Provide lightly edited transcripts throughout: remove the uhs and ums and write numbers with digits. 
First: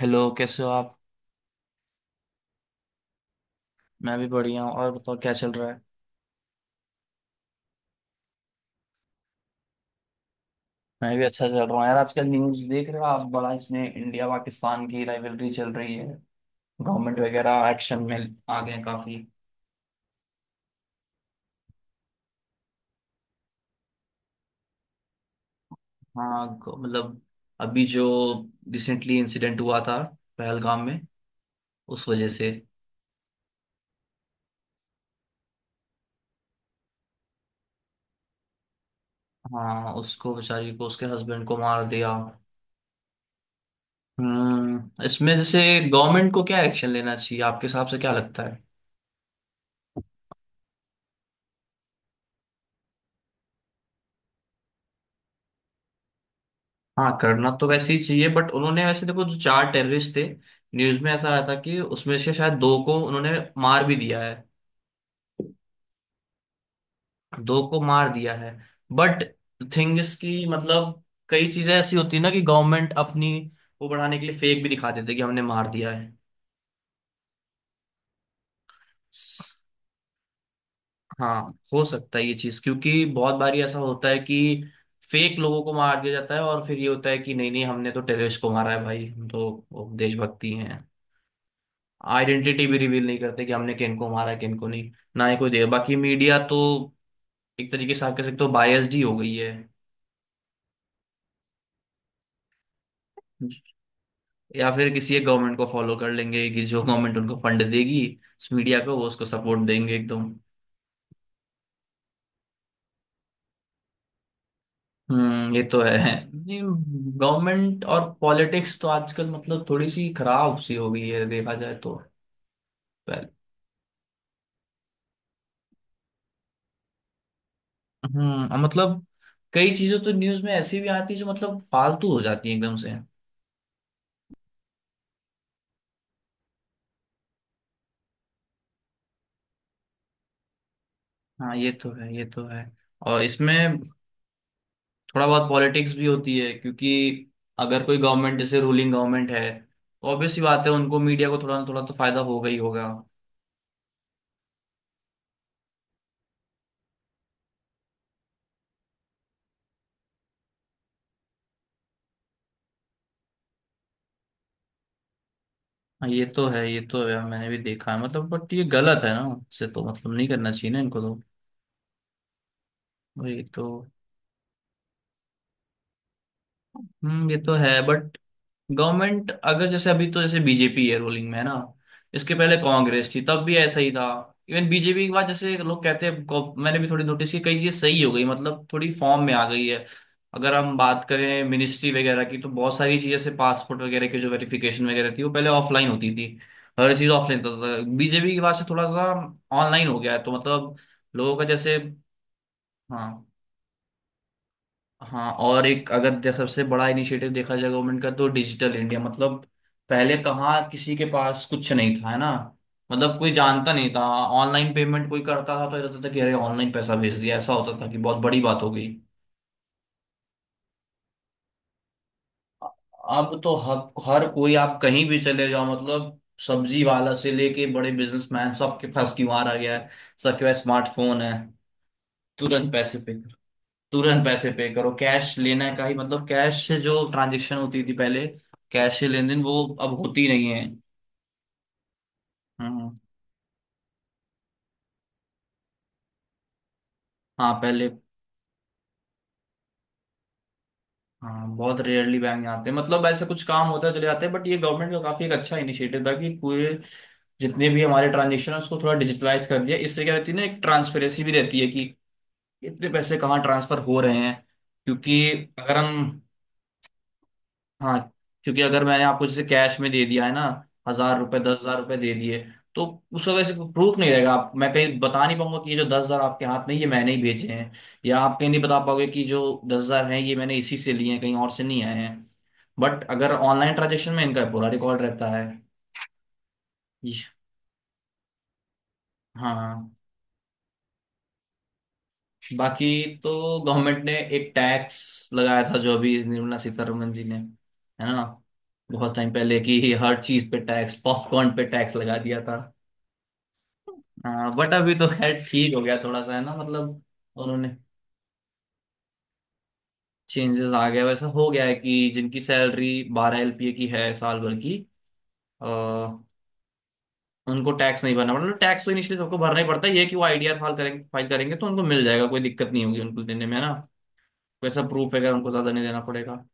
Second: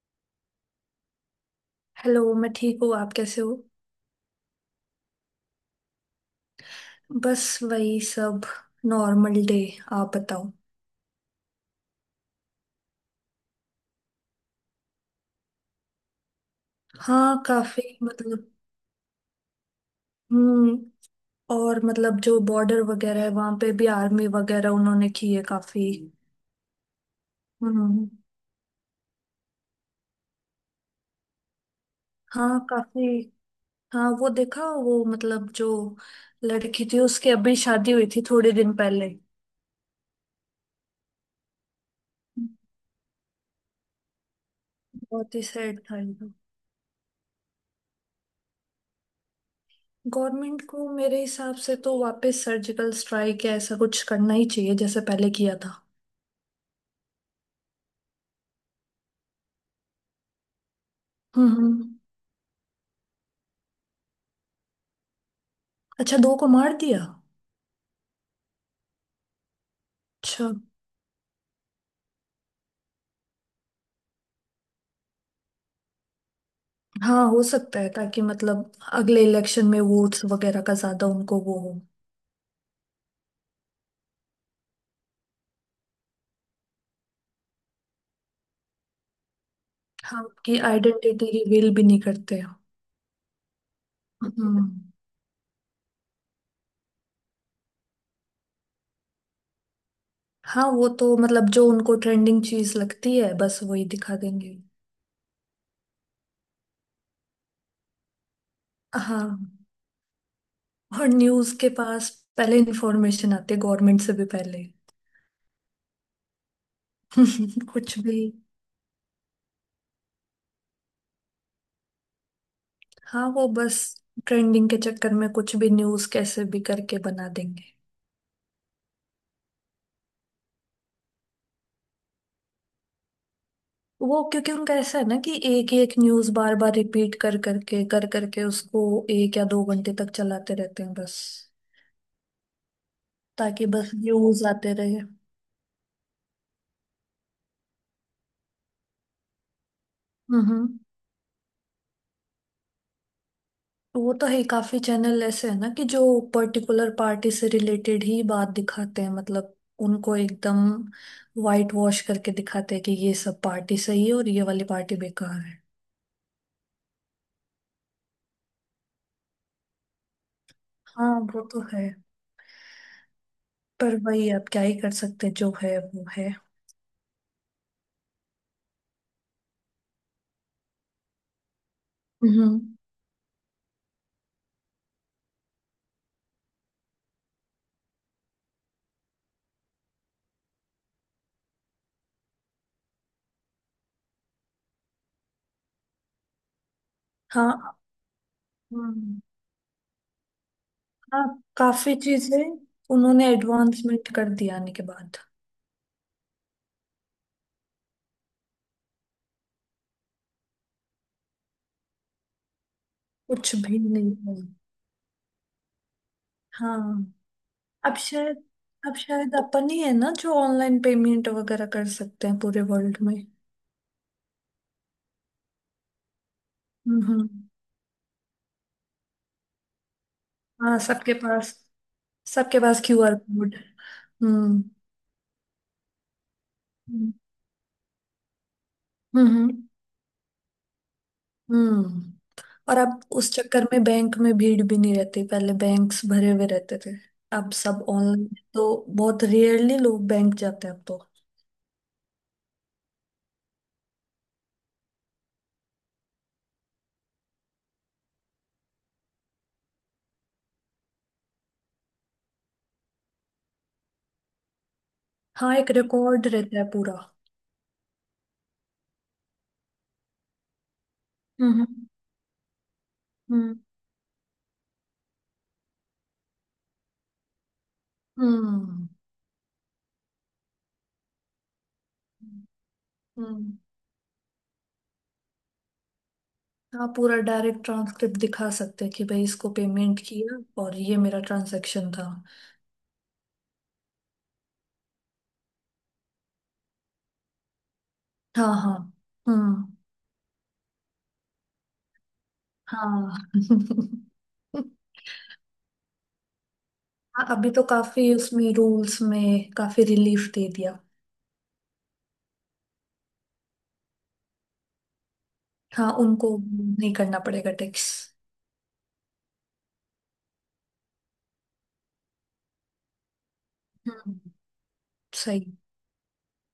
Hello, कैसे हो आप। हेलो। मैं ठीक हूँ। आप कैसे हो? मैं भी बढ़िया हूँ। और बताओ, क्या चल रहा है। बस वही सब। Normal day. आप बताओ। मैं भी अच्छा चल रहा हूँ यार। आजकल न्यूज़ देख रहे हो आप? बड़ा इसमें इंडिया पाकिस्तान की राइवलरी चल रही है। गवर्नमेंट हाँ वगैरह काफी, एक्शन में मतलब। आ गए हैं काफी। हम्म। और मतलब जो बॉर्डर वगैरह है वहां पे भी आर्मी वगैरह उन्होंने की है काफी। हाँ, मतलब अभी जो हम्म। रिसेंटली इंसिडेंट हुआ था पहलगाम में, उस वजह से। हाँ काफी। हाँ, वो देखा। वो मतलब जो लड़की थी, उसकी अभी शादी हुई थी थोड़े दिन पहले। हाँ, उसको बेचारी को उसके हस्बैंड को मार दिया। बहुत इसमें ही जैसे सैड था ये तो। गवर्नमेंट को क्या एक्शन लेना चाहिए, आपके हिसाब से क्या लगता है? गवर्नमेंट को मेरे हिसाब से तो वापस सर्जिकल स्ट्राइक या ऐसा कुछ करना ही चाहिए, जैसे पहले किया था। हाँ, करना तो वैसे ही चाहिए। बट उन्होंने वैसे देखो, जो चार टेररिस्ट थे, न्यूज में ऐसा आया था हम्म। कि उसमें से शायद दो को उन्होंने मार भी दिया है। अच्छा, दो को मार दिया। दो को मार दिया है। बट थिंग इज कि अच्छा। मतलब कई चीजें ऐसी होती है ना कि गवर्नमेंट अपनी वो बढ़ाने के लिए फेक भी दिखा देते कि हमने मार दिया है। हाँ, हो सकता है, ताकि मतलब अगले इलेक्शन में वोट्स वगैरह का ज्यादा उनको हाँ, वो हो। हो सकता है ये चीज। क्योंकि बहुत बारी ऐसा होता है कि फेक लोगों को मार दिया जाता है, और फिर ये होता है कि नहीं नहीं, हमने तो टेररिस्ट को मारा है भाई, हम तो वो हाँ, देशभक्ति उनकी हैं। आइडेंटिटी रिवील भी नहीं करते। आइडेंटिटी भी रिवील नहीं करते कि हमने किनको मारा किनको हम्म। नहीं। ना ही कोई दे। बाकी मीडिया तो एक तरीके से आप कह सकते हो बायस्ड ही हो गई है। हाँ, वो तो मतलब जो उनको ट्रेंडिंग चीज लगती है बस वही दिखा देंगे। या फिर किसी एक गवर्नमेंट को फॉलो कर लेंगे कि जो गवर्नमेंट उनको फंड देगी, उस मीडिया को वो उसको हाँ, सपोर्ट देंगे एकदम। और न्यूज के पास पहले इंफॉर्मेशन आती है गवर्नमेंट से भी पहले। ये तो है। गवर्नमेंट कुछ और भी। पॉलिटिक्स तो आजकल मतलब थोड़ी सी खराब सी हो गई है, देखा जाए तो। हाँ, पहले। वो बस ट्रेंडिंग के चक्कर में कुछ भी न्यूज कैसे भी करके बना देंगे। और मतलब कई चीजें तो न्यूज में ऐसी भी आती है जो मतलब फालतू हो जाती है एकदम से। वो, क्योंकि उनका ऐसा है ना कि एक ही एक न्यूज बार बार रिपीट कर करके उसको एक या दो घंटे तक चलाते रहते हैं बस। हाँ, ये तो है ये तो है। और ताकि इसमें बस न्यूज आते रहे। थोड़ा बहुत पॉलिटिक्स भी होती है, क्योंकि अगर कोई गवर्नमेंट जैसे रूलिंग गवर्नमेंट है तो ऑब्वियस सी बात हम्म। है उनको मीडिया को थोड़ा ना थोड़ा तो फायदा होगा ही होगा। वो तो है ही, काफी चैनल ऐसे है ना कि जो पर्टिकुलर पार्टी से रिलेटेड ही बात दिखाते हैं, मतलब उनको एकदम वाइट वॉश करके दिखाते हैं कि ये सब पार्टी सही है और ये वाली पार्टी बेकार है। हाँ, ये तो है ये तो है, मैंने भी देखा है मतलब। बट ये गलत है ना। इससे तो मतलब नहीं करना चाहिए ना इनको हाँ तो। वो तो है। ये तो पर वही, आप क्या ही कर सकते हैं, जो है वो है। ये तो है। बट गवर्नमेंट अगर जैसे अभी तो जैसे बीजेपी है रूलिंग में है ना, इसके पहले हम्म। कांग्रेस थी तब भी ऐसा ही था। इवन बीजेपी के बाद जैसे लोग कहते हैं मैंने भी थोड़ी नोटिस की, कई चीजें सही हो गई, मतलब थोड़ी फॉर्म में आ गई है। अगर हम बात करें मिनिस्ट्री वगैरह की, तो बहुत सारी चीजें जैसे पासपोर्ट वगैरह की जो वेरिफिकेशन वगैरह थी वो पहले ऑफलाइन होती थी। हर चीज ऑफलाइन हाँ। होता था। तो बीजेपी के बाद से थोड़ा सा हम्म। ऑनलाइन हो गया है। तो मतलब हाँ, लोगों का जैसे काफी चीजें हाँ उन्होंने एडवांसमेंट कर दिया आने के बाद। हाँ। और एक अगर सबसे बड़ा इनिशिएटिव देखा जाए गवर्नमेंट का तो डिजिटल इंडिया, मतलब पहले कहाँ किसी के पास कुछ नहीं था है ना। मतलब कोई कुछ जानता भी नहीं था। नहीं है। ऑनलाइन पेमेंट कोई करता था तो ये होता था कि अरे ऑनलाइन पैसा हाँ, भेज दिया, ऐसा होता था अब कि बहुत शायद बड़ी बात हो गई। अब शायद अपन ही है ना जो ऑनलाइन पेमेंट वगैरह कर सकते हैं पूरे वर्ल्ड में। अब तो हर कोई, आप कहीं भी चले जाओ, मतलब सब्जी हम्म। वाला से हम्म। लेके बड़े बिजनेसमैन सबके पास क्यूआर आ गया है। सबके पास हाँ सबके स्मार्टफोन है। पास सबके तुरंत पास पैसे क्यूआर पे, कोड। तुरंत पैसे हम्म। पे करो। कैश लेना का ही मतलब, कैश से जो हम्म। ट्रांजेक्शन होती थी पहले, कैश से लेन देन हम्म। वो अब होती नहीं है। हम्म। और हम्म। अब उस चक्कर में बैंक में भीड़ भी नहीं रहती, पहले बैंक्स भरे हुए रहते थे। अब हाँ, सब पहले ऑनलाइन। तो बहुत रेयरली लोग बैंक जाते हैं अब तो। हाँ बहुत रेयरली बैंक आते हैं, मतलब ऐसे कुछ काम होता है चले जाते हैं। बट ये गवर्नमेंट का काफी एक अच्छा इनिशिएटिव था कि पूरे जितने भी हमारे ट्रांजेक्शन है उसको थोड़ा डिजिटलाइज कर दिया। इससे क्या रहती है ना, एक ट्रांसपेरेंसी भी रहती है कि इतने पैसे कहाँ ट्रांसफर हो रहे हैं, क्योंकि हाँ, एक अगर हम रिकॉर्ड रहता है पूरा। हाँ। क्योंकि अगर मैंने आपको जैसे कैश में दे दिया है ना, हजार रुपए दस हम्म। हजार रुपए दे दिए, तो उस वजह हम्म। से प्रूफ नहीं रहेगा। आप मैं कहीं बता नहीं पाऊंगा कि ये जो 10,000 आपके हाथ में ये मैंने ही भेजे हैं, या आप कहीं नहीं बता हम्म। पाओगे कि जो 10,000 हैं ये मैंने इसी से लिए हैं, कहीं और से नहीं आए हैं। हम्म। बट अगर हम्म। ऑनलाइन ट्रांजेक्शन में इनका पूरा रिकॉर्ड रहता है। आप पूरा ये- डायरेक्ट ट्रांसक्रिप्ट दिखा सकते हैं कि भाई इसको हाँ। पेमेंट किया, और ये मेरा ट्रांजैक्शन था। बाकी तो गवर्नमेंट ने एक टैक्स लगाया था, जो अभी निर्मला सीतारमन जी ने है ना, हाँ हाँ। बहुत टाइम पहले, हम्म। कि हर चीज पे टैक्स, पॉपकॉर्न पे टैक्स लगा दिया था। हाँ। हाँ, बट अभी तो खैर ठीक हो गया थोड़ा सा है ना मतलब। हाँ, अभी तो उन्होंने काफी उसमें रूल्स में काफी रिलीफ दे चेंजेस दिया। आ गए, वैसा हो गया है कि जिनकी सैलरी 12 एलपीए की है साल भर की आ, हाँ, उनको नहीं करना पड़ेगा उनको टैक्स। टैक्स नहीं भरना पड़ता। मतलब टैक्स तो इनिशियली सबको भरना ही पड़ता है। ये कि वो आईडीआर फाइल करेंगे, फाइल करेंगे तो उनको मिल जाएगा, कोई दिक्कत नहीं होगी उनको देने में है ना। हम्म। वैसा प्रूफ वगैरह उनको सही। ज्यादा नहीं देना पड़ेगा।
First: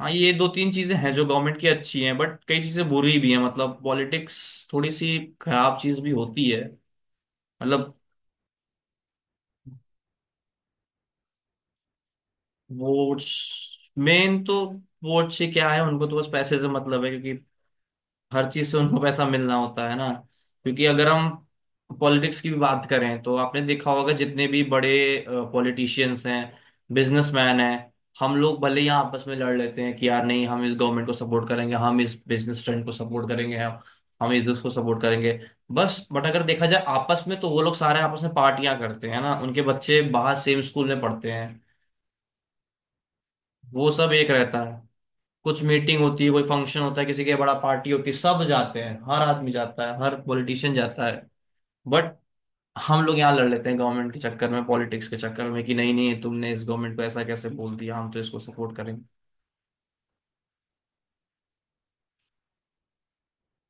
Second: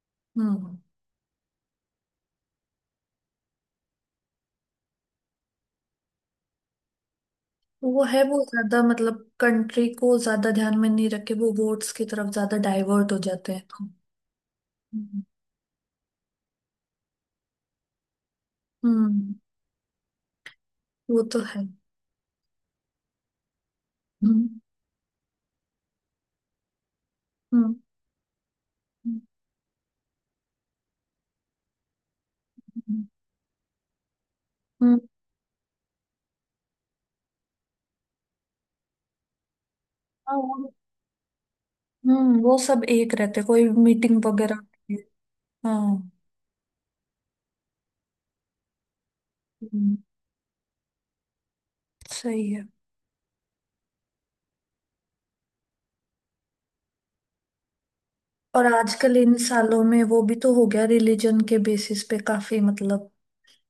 हाँ, ये दो तीन हम्म। चीजें हैं जो गवर्नमेंट की अच्छी हैं, बट कई चीजें बुरी भी हैं, मतलब पॉलिटिक्स थोड़ी सी खराब चीज भी होती है। मतलब वो है, वो ज्यादा मतलब कंट्री को ज्यादा ध्यान में नहीं रखे, वो वोट्स की तरफ ज्यादा डाइवर्ट हो वोट्स जाते हैं तो। मेन तो। हम्म। वोट से क्या है, उनको तो बस पैसे से मतलब है, क्योंकि हर चीज से उनको पैसा हम्म, मिलना होता है ना। क्योंकि अगर वो हम तो है। पॉलिटिक्स की भी बात करें, तो आपने देखा होगा जितने हम्म। भी बड़े पॉलिटिशियंस हैं, बिजनेसमैन हम्म। हैं, हम लोग भले ही यहाँ हम्म, आपस में लड़ लेते हैं कि यार नहीं, हम इस गवर्नमेंट को सपोर्ट करेंगे, हम इस बिजनेस ट्रेंड को हम्म, सपोर्ट करेंगे, हम इस को हम्म। सपोर्ट करेंगे बस। बट अगर देखा जाए आपस में, तो वो लोग सारे आपस में पार्टियां करते हैं ना, उनके बच्चे बाहर हाँ, सेम स्कूल में पढ़ते हैं, वो सब एक रहते, कोई वो सब मीटिंग एक वगैरह रहता है। नहीं है। कुछ मीटिंग हाँ। होती है, कोई फंक्शन होता है, किसी के बड़ा पार्टी होती है, सब जाते हैं, हर आदमी जाता हम्म, है, हर पॉलिटिशियन जाता है। बट सही है। हम लोग यहाँ लड़ लेते हैं गवर्नमेंट के चक्कर में, पॉलिटिक्स के चक्कर में, कि नहीं नहीं तुमने इस गवर्नमेंट को ऐसा कैसे बोल दिया, हम तो इसको और सपोर्ट करेंगे। आजकल इन सालों में वो भी तो हो गया रिलीजन के बेसिस पे काफी, मतलब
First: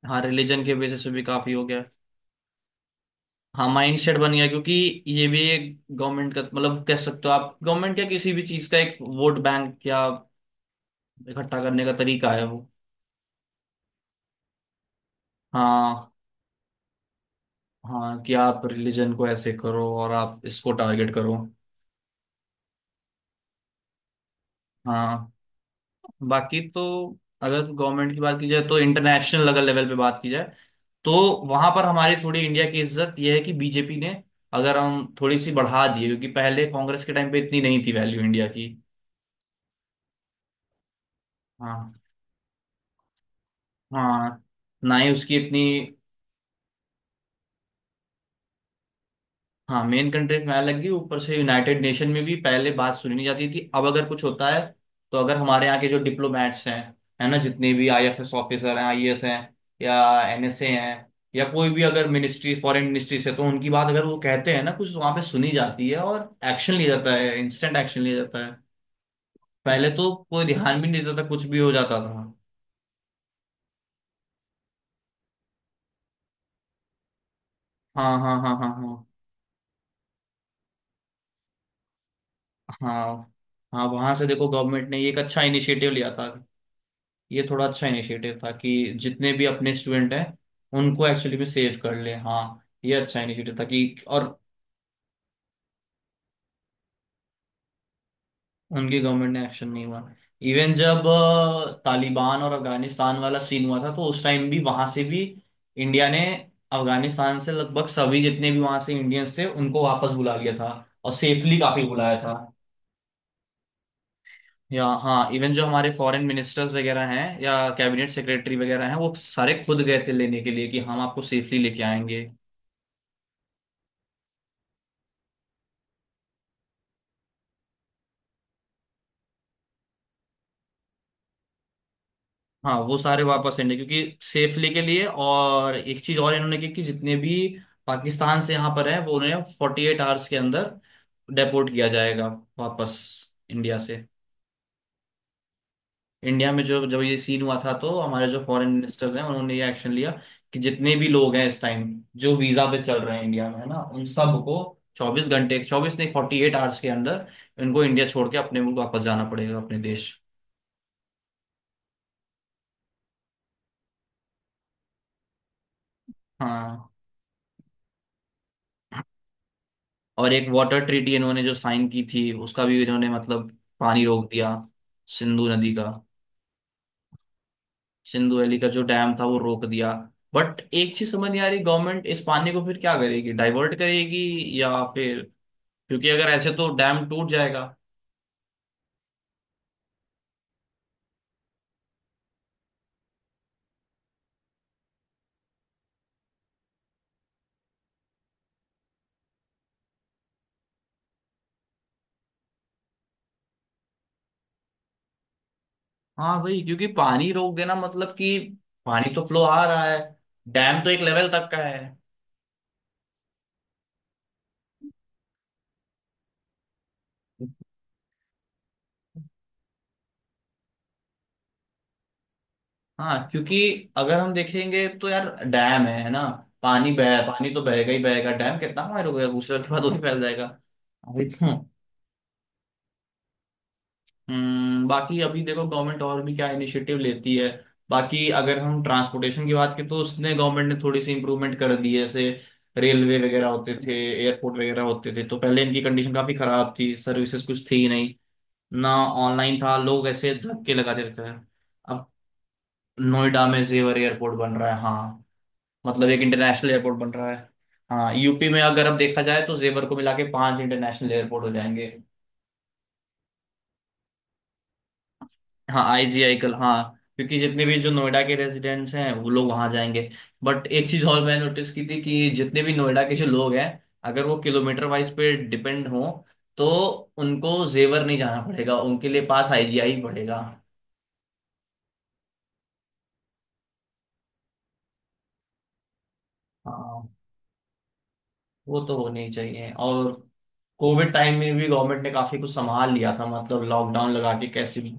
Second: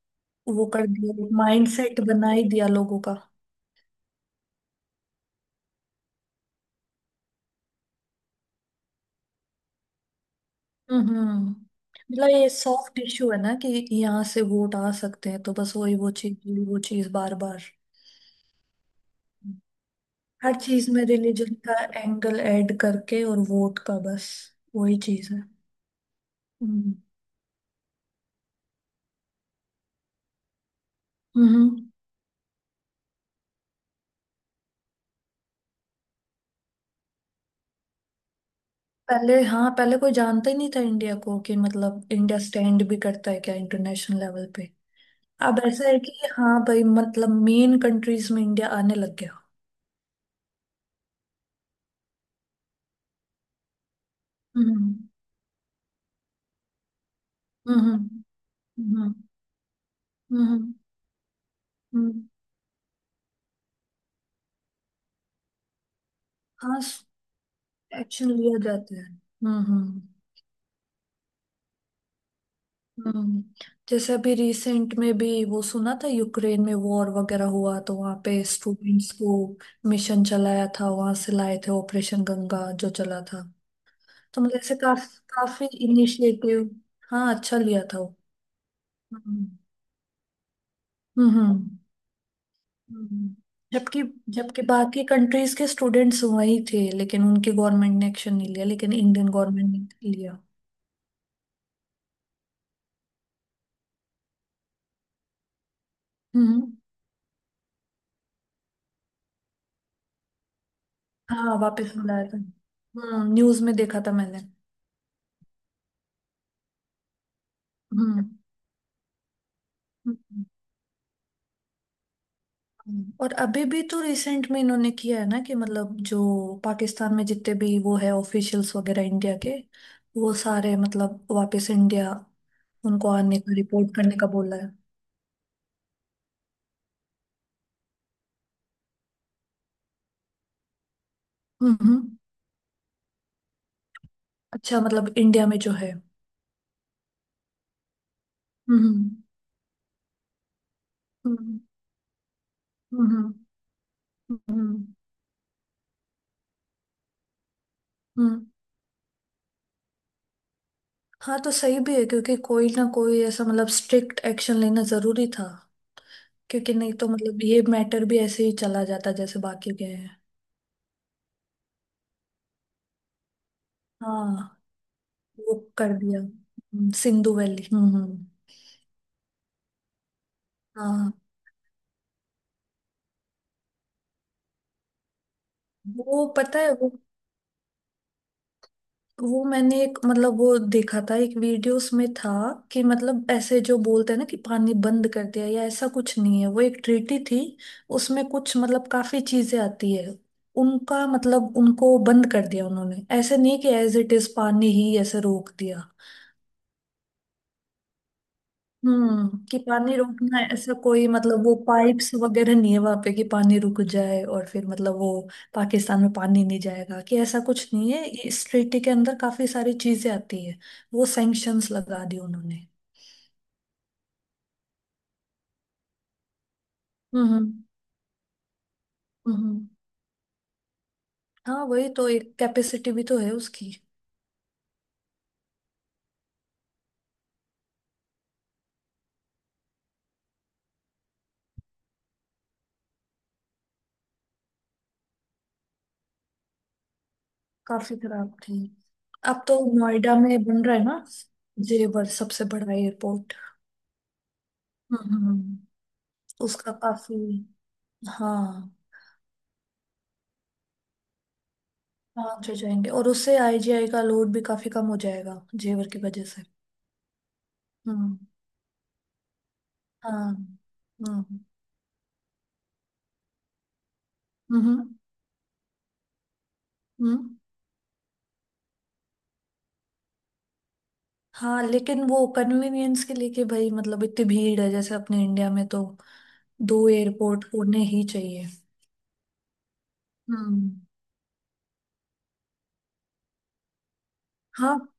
हाँ, रिलीजन वो के कर बेसिस पे भी दिया, काफी हो गया। माइंडसेट बना ही दिया लोगों का। हाँ, माइंड सेट बन गया, क्योंकि ये भी एक गवर्नमेंट का, मतलब कह सकते हो आप, गवर्नमेंट या किसी भी चीज का एक वोट बैंक या हम्म। हम्म। इकट्ठा करने का मतलब तरीका है ये वो। सॉफ्ट इशू है ना कि यहाँ से वोट आ सकते हैं, तो बस हाँ वही वो चीज बार बार। हाँ, कि आप रिलीजन को ऐसे करो और आप हर इसको चीज में टारगेट करो। रिलीजन का एंगल ऐड करके और वोट का बस, वही चीज हाँ। है। बाकी तो हम्म। अगर गवर्नमेंट की बात की जाए, तो इंटरनेशनल अगर लेवल पे बात की जाए तो वहां पर हम्म। हमारी थोड़ी इंडिया की इज्जत यह है कि बीजेपी ने अगर हम थोड़ी सी बढ़ा दी है, क्योंकि पहले कांग्रेस के टाइम पे इतनी नहीं थी वैल्यू इंडिया की। पहले, हाँ, पहले कोई जानता ही नहीं था इंडिया को, कि हाँ मतलब इंडिया स्टैंड भी करता है क्या इंटरनेशनल हाँ। लेवल पे। ना ही उसकी अब इतनी। ऐसा है कि हाँ भाई, मतलब मेन कंट्रीज में इंडिया आने लग गया। हाँ, मेन कंट्रीज में अलग लगी, ऊपर से यूनाइटेड नेशन में भी पहले बात सुनी नहीं जाती थी। अब अगर कुछ होता है, हम्म। तो अगर हमारे यहाँ के जो डिप्लोमेट्स हैं, है ना जितने भी हम्म। आईएफएस ऑफिसर हैं, हम्म। आईएएस हैं, या एनएसए हम्म। हैं, या कोई भी अगर हम्म। मिनिस्ट्री, फॉरेन मिनिस्ट्री से, तो उनकी बात अगर वो कहते हैं ना कुछ, तो वहाँ पे सुनी जाती है और एक्शन हाँ, लिया जाता है, इंस्टेंट एक्शन लिया एक्शन जाता है। लिया जाता है। हम्म। पहले हम्म। तो कोई ध्यान भी नहीं देता था, कुछ भी हो जाता था। हम्म। जैसे अभी रिसेंट में भी वो सुना था, यूक्रेन में वॉर वगैरह हुआ तो हाँ वहाँ हाँ पे हाँ हाँ हाँ। स्टूडेंट्स को मिशन चलाया था, वहां से लाए थे, ऑपरेशन गंगा जो चला हाँ, था। हाँ वहां से तो देखो मुझे ऐसे गवर्नमेंट ने काफी एक अच्छा काफी इनिशिएटिव लिया था। इनिशिएटिव। हाँ, ये अच्छा थोड़ा लिया अच्छा था वो। इनिशिएटिव था कि जितने भी हम्म। अपने स्टूडेंट हैं उनको हम्म। एक्चुअली में सेव कर ले, हाँ। ये अच्छा हम्म। इनिशिएटिव था कि जबकि और जबकि बाकी कंट्रीज के स्टूडेंट्स वही थे, लेकिन उनकी गवर्नमेंट ने एक्शन नहीं लिया, लेकिन उनकी इंडियन गवर्नमेंट ने एक्शन गवर्नमेंट नहीं हुआ। ने लिया। इवन जब तालिबान और अफगानिस्तान वाला सीन हुआ था, तो उस टाइम भी वहां से भी इंडिया ने हम्म। अफगानिस्तान से लगभग सभी जितने भी वहां से इंडियंस थे उनको वापस बुला लिया था, और हाँ, सेफली काफी वापस बुलाया बुलाया था। था। हम्म, न्यूज में देखा था मैंने। या हाँ, इवन जो हमारे फॉरेन मिनिस्टर्स वगैरह हैं या कैबिनेट हम्म। सेक्रेटरी वगैरह हैं वो सारे खुद गए थे लेने हम्म, के लिए, कि हम आपको सेफली लेके आएंगे। और अभी भी तो रिसेंट में इन्होंने किया है ना कि मतलब जो पाकिस्तान में जितने भी वो है ऑफिशियल्स वगैरह इंडिया के, वो सारे मतलब वापस इंडिया। हाँ, वो उनको सारे आने का वापस लेंगे रिपोर्ट करने क्योंकि का बोला सेफली है। के लिए। और एक चीज और इन्होंने की कि जितने भी पाकिस्तान से यहाँ पर हैं, वो उन्हें 48 आवर्स के अंदर डेपोर्ट हम्म। किया हम्म। जाएगा वापस इंडिया से। अच्छा, मतलब इंडिया में जो है। इंडिया में जो जब ये सीन हुआ था तो हमारे जो फॉरेन मिनिस्टर्स हम्म। हैं उन्होंने ये एक्शन लिया कि जितने भी लोग हैं हम्म। इस टाइम जो वीजा पे चल हम्म। रहे हैं हम्म। इंडिया में है ना उन सबको हम्म। 24 घंटे, चौबीस नहीं 48 आवर्स के अंदर इनको इंडिया छोड़ के हम्म। अपने मुल्क वापस जाना पड़ेगा, अपने देश। हाँ, तो सही भी है क्योंकि कोई ना कोई ऐसा मतलब स्ट्रिक्ट एक्शन लेना जरूरी था। क्योंकि नहीं हाँ, तो मतलब ये मैटर भी ऐसे ही चला जाता, जैसे बाकी गए हैं। और एक वाटर ट्रीटी इन्होंने जो साइन की थी उसका भी इन्होंने मतलब पानी रोक दिया, हाँ, सिंधु वो नदी का। कर दिया। सिंधु वैली। हम्म। हम्म। सिंधु वैली का जो डैम था वो रोक दिया। बट एक चीज हाँ, समझ नहीं आ रही, गवर्नमेंट इस पानी को फिर क्या करेगी, डाइवर्ट करेगी या फिर? क्योंकि वो अगर ऐसे पता तो है। वो डैम टूट जाएगा। वो मैंने एक, मतलब वो देखा था, एक वीडियोस में था कि मतलब ऐसे जो बोलते हैं ना कि पानी बंद कर दिया या ऐसा कुछ नहीं है, वो एक ट्रीटी थी। उसमें कुछ मतलब काफी चीजें आती है। उनका मतलब उनको बंद कर दिया उन्होंने, ऐसे नहीं कि एज इट इज पानी ही ऐसे रोक दिया। हाँ भाई, क्योंकि पानी रोक देना मतलब कि पानी तो हम्म, फ्लो कि आ रहा पानी है, रुकना है, ऐसा डैम तो एक कोई लेवल मतलब तक वो का है। पाइप्स वगैरह नहीं है वहां पे कि पानी रुक जाए, और फिर मतलब वो पाकिस्तान में पानी नहीं जाएगा, कि ऐसा कुछ नहीं है। ये इस treaty के अंदर काफी सारी चीजें आती है। वो सैंक्शंस लगा दी उन्होंने। हाँ, क्योंकि अगर हम देखेंगे तो यार डैम है ना, पानी बह हम्म। पानी तो बहेगा ही बहेगा, डैम कितना बार हो गया दूसरे हम्म। के बाद वो भी फैल जाएगा। अभी तो हाँ, वही तो, एक कैपेसिटी भी तो है उसकी। बाकी अभी देखो, गवर्नमेंट और भी क्या इनिशिएटिव लेती है। बाकी अगर हम ट्रांसपोर्टेशन की बात करें तो उसने गवर्नमेंट ने थोड़ी सी इंप्रूवमेंट कर दी है। जैसे रेलवे वगैरह होते थे, एयरपोर्ट वगैरह होते थे, तो पहले इनकी कंडीशन काफी खराब थी, सर्विसेज कुछ थी ही काफी नहीं। खराब थी। ना, अब तो ऑनलाइन था, लोग नोएडा ऐसे में बन धक्के रहा है लगाते ना, रहते थे। जेवर, अब सबसे बड़ा एयरपोर्ट। नोएडा में जेवर एयरपोर्ट बन रहा है, हम्म। हाँ। मतलब एक इंटरनेशनल उसका एयरपोर्ट बन काफी। रहा है। हाँ, यूपी में हाँ अगर अब देखा जाए तो जेवर को मिला के पांच इंटरनेशनल एयरपोर्ट हो जाएंगे। हाँ, अच्छे जाएंगे, और उससे आईजीआई का लोड भी काफी कम हो जाएगा हाँ जेवर की वजह आईजीआई से। कल, हाँ, क्योंकि जितने भी जो हम्म। नोएडा के रेजिडेंट्स हैं वो लोग वहां जाएंगे। हाँ। बट एक चीज और हम्म। मैंने नोटिस की थी कि जितने भी नोएडा के जो लोग हैं, अगर वो किलोमीटर हम्म। वाइज पे डिपेंड हो तो हम्म। उनको जेवर नहीं जाना पड़ेगा, उनके लिए पास आईजीआई ही पड़ेगा। हाँ, लेकिन वो कन्वीनियंस के लिए कि भाई मतलब इतनी भीड़ है, जैसे अपने इंडिया में, तो दो हाँ एयरपोर्ट होने ही चाहिए। वो तो होने ही चाहिए। और हम्म। कोविड टाइम में भी गवर्नमेंट ने काफी कुछ संभाल लिया था, मतलब लॉकडाउन लगा के हाँ, कैसे भी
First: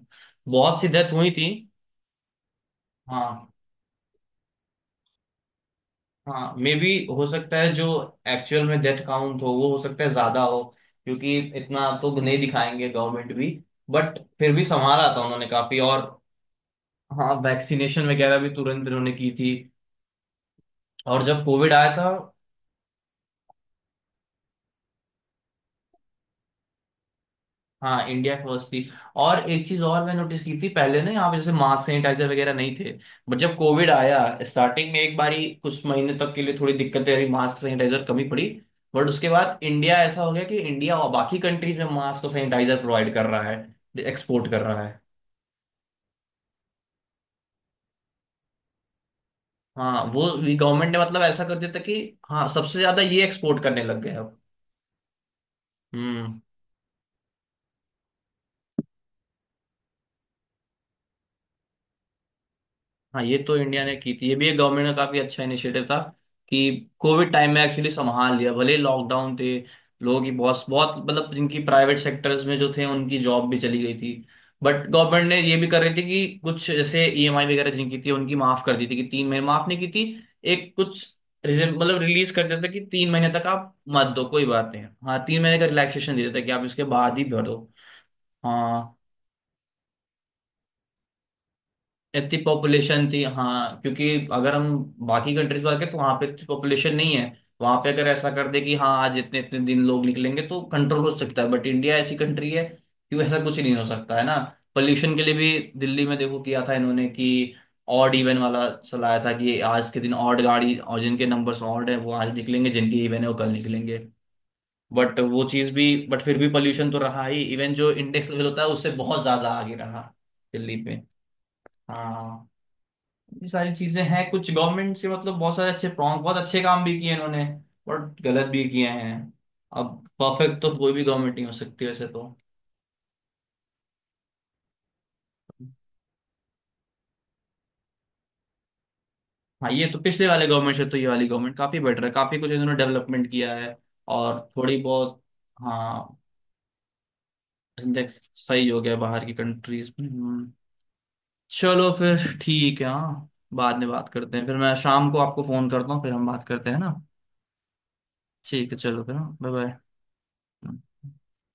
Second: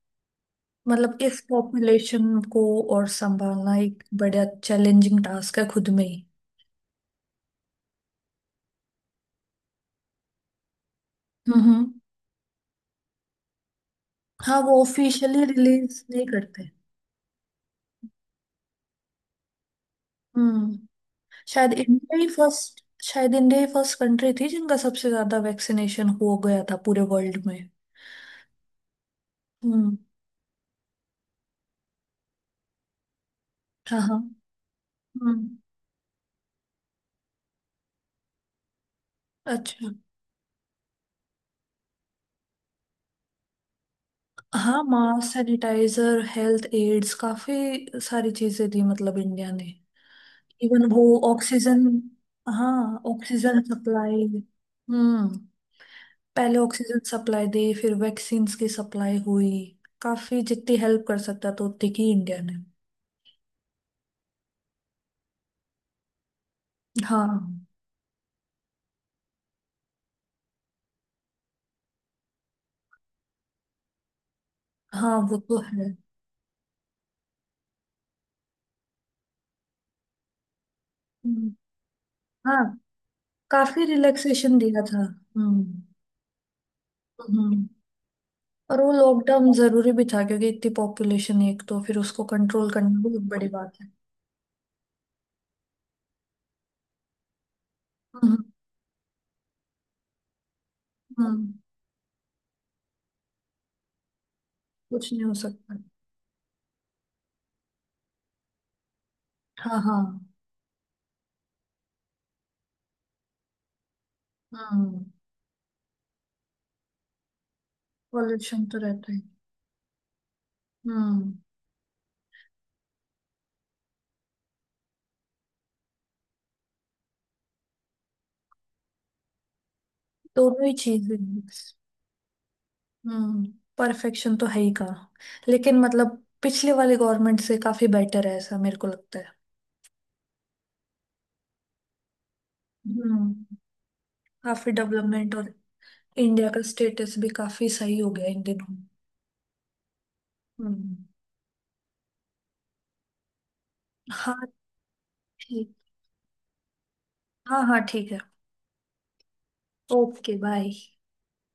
बहुत सी डेथ मतलब हुई इस थी। पॉपुलेशन को और हाँ, संभालना एक बड़ा चैलेंजिंग टास्क है खुद में ही। हाँ, मे बी हो सकता है जो एक्चुअल में डेथ काउंट हो वो हो सकता है ज्यादा हो, क्योंकि हम्म। इतना तो नहीं दिखाएंगे गवर्नमेंट भी। बट फिर हाँ, भी वो संभाला था ऑफिशियली उन्होंने काफी। रिलीज और नहीं करते। हाँ वैक्सीनेशन वगैरह भी तुरंत इन्होंने की थी। हम्म। और जब कोविड शायद आया था। इंडिया ही फर्स्ट शायद इंडिया ही फर्स्ट कंट्री थी जिनका सबसे ज्यादा वैक्सीनेशन हो गया था पूरे वर्ल्ड में। हाँ इंडिया फर्स्ट थी। और एक चीज हम्म और मैं नोटिस की थी, पहले ना यहाँ पे जैसे मास्क सैनिटाइजर वगैरह नहीं थे। बट जब कोविड हाँ हाँ। आया, स्टार्टिंग में एक बारी हम्म। कुछ महीने तक के लिए थोड़ी दिक्कतें रही, मास्क सैनिटाइजर कमी पड़ी। बट उसके बाद अच्छा। इंडिया ऐसा हो गया कि इंडिया और बाकी कंट्रीज में मास्क और सैनिटाइजर प्रोवाइड कर रहा है, एक्सपोर्ट कर हाँ, रहा है। मास्क सैनिटाइजर हेल्थ एड्स, काफी सारी चीजें दी मतलब इंडिया ने। हाँ, वो इवन गवर्नमेंट ने वो मतलब ऐसा कर दिया था ऑक्सीजन। कि हाँ सबसे हाँ, ज्यादा ये ऑक्सीजन एक्सपोर्ट करने लग गए सप्लाई। अब। हम्म। हम्म। पहले ऑक्सीजन सप्लाई दी, फिर वैक्सीन्स की सप्लाई हुई। काफी जितनी हेल्प कर सकता था उतनी की इंडिया ने। हाँ, ये तो इंडिया ने की थी, ये भी एक गवर्नमेंट का काफी अच्छा इनिशिएटिव था, कि हाँ कोविड टाइम में एक्चुअली संभाल लिया, भले लॉकडाउन थे। लोगों की बहुत बहुत मतलब जिनकी प्राइवेट सेक्टर्स में जो थे उनकी जॉब भी चली गई थी। बट हाँ गवर्नमेंट वो ने ये तो भी कर है। रही थी कि कुछ जैसे ईएमआई वगैरह जिनकी थी उनकी माफ कर दी थी, कि 3 महीने माफ नहीं की थी, एक कुछ हम्म, मतलब रिलीज कर देता था हाँ, कि 3 महीने तक आप काफी मत दो कोई रिलैक्सेशन बात दिया नहीं। था। हाँ तीन महीने का हम्म। रिलैक्सेशन दे देता था कि आप इसके बाद ही भर दो। हम्म। और वो हाँ लॉकडाउन जरूरी भी था, क्योंकि इतनी पॉपुलेशन है, एक तो फिर उसको इतनी कंट्रोल करना पॉपुलेशन बहुत थी, बड़ी बात हाँ, है। क्योंकि अगर हम बाकी कंट्रीज में तो वहां पे इतनी पॉपुलेशन नहीं है। वहां पे अगर ऐसा हम्म। कर दे कि हाँ आज इतने इतने दिन लोग निकलेंगे तो कंट्रोल हो सकता है। हम्म। बट इंडिया ऐसी कंट्री है कि ऐसा कुछ नहीं हो सकता, है ना। कुछ पोल्यूशन नहीं के हो लिए भी सकता। दिल्ली में देखो, किया था इन्होंने कि ऑड इवन वाला चलाया था कि हाँ आज के दिन हाँ। ऑड गाड़ी, और जिनके नंबर्स ऑड है वो आज निकलेंगे, जिनके इवन है वो कल निकलेंगे। हम्म। बट वो चीज भी, बट फिर भी पोल्यूशन तो रहा ही, इवन जो इंडेक्स लेवल होता पॉल्यूशन है तो उससे रहता है। बहुत ज्यादा आगे रहा, दिल्ली में। हम्म। हाँ। ये सारी चीजें हैं, कुछ गवर्नमेंट से मतलब बहुत सारे अच्छे प्रॉन्ग बहुत अच्छे काम भी किए इन्होंने, और गलत भी किए हैं। अब परफेक्ट दोनों ही तो कोई भी चीजें। गवर्नमेंट नहीं हो सकती वैसे तो। हम्म। परफेक्शन तो है ही का। लेकिन मतलब पिछले वाले गवर्नमेंट से काफी बेटर है, ऐसा मेरे को लगता है। हाँ ये तो पिछले वाले गवर्नमेंट से तो ये वाली गवर्नमेंट काफी बेटर है, काफी कुछ इन्होंने डेवलपमेंट किया हम्म। है। और काफी थोड़ी बहुत। डेवलपमेंट। और हाँ इंडिया का स्टेटस भी काफी सही हो index गया इन सही दिनों। हो गया बाहर की कंट्रीज में। हम्म। हम्म। चलो फिर ठीक है। हाँ बाद में बात करते हाँ, हैं, फिर मैं शाम को आपको फोन ठीक। करता हूँ फिर हम बात करते हैं ना। हाँ हाँ, ठीक है। ठीक है चलो फिर। बाय। Okay, bye. बाय।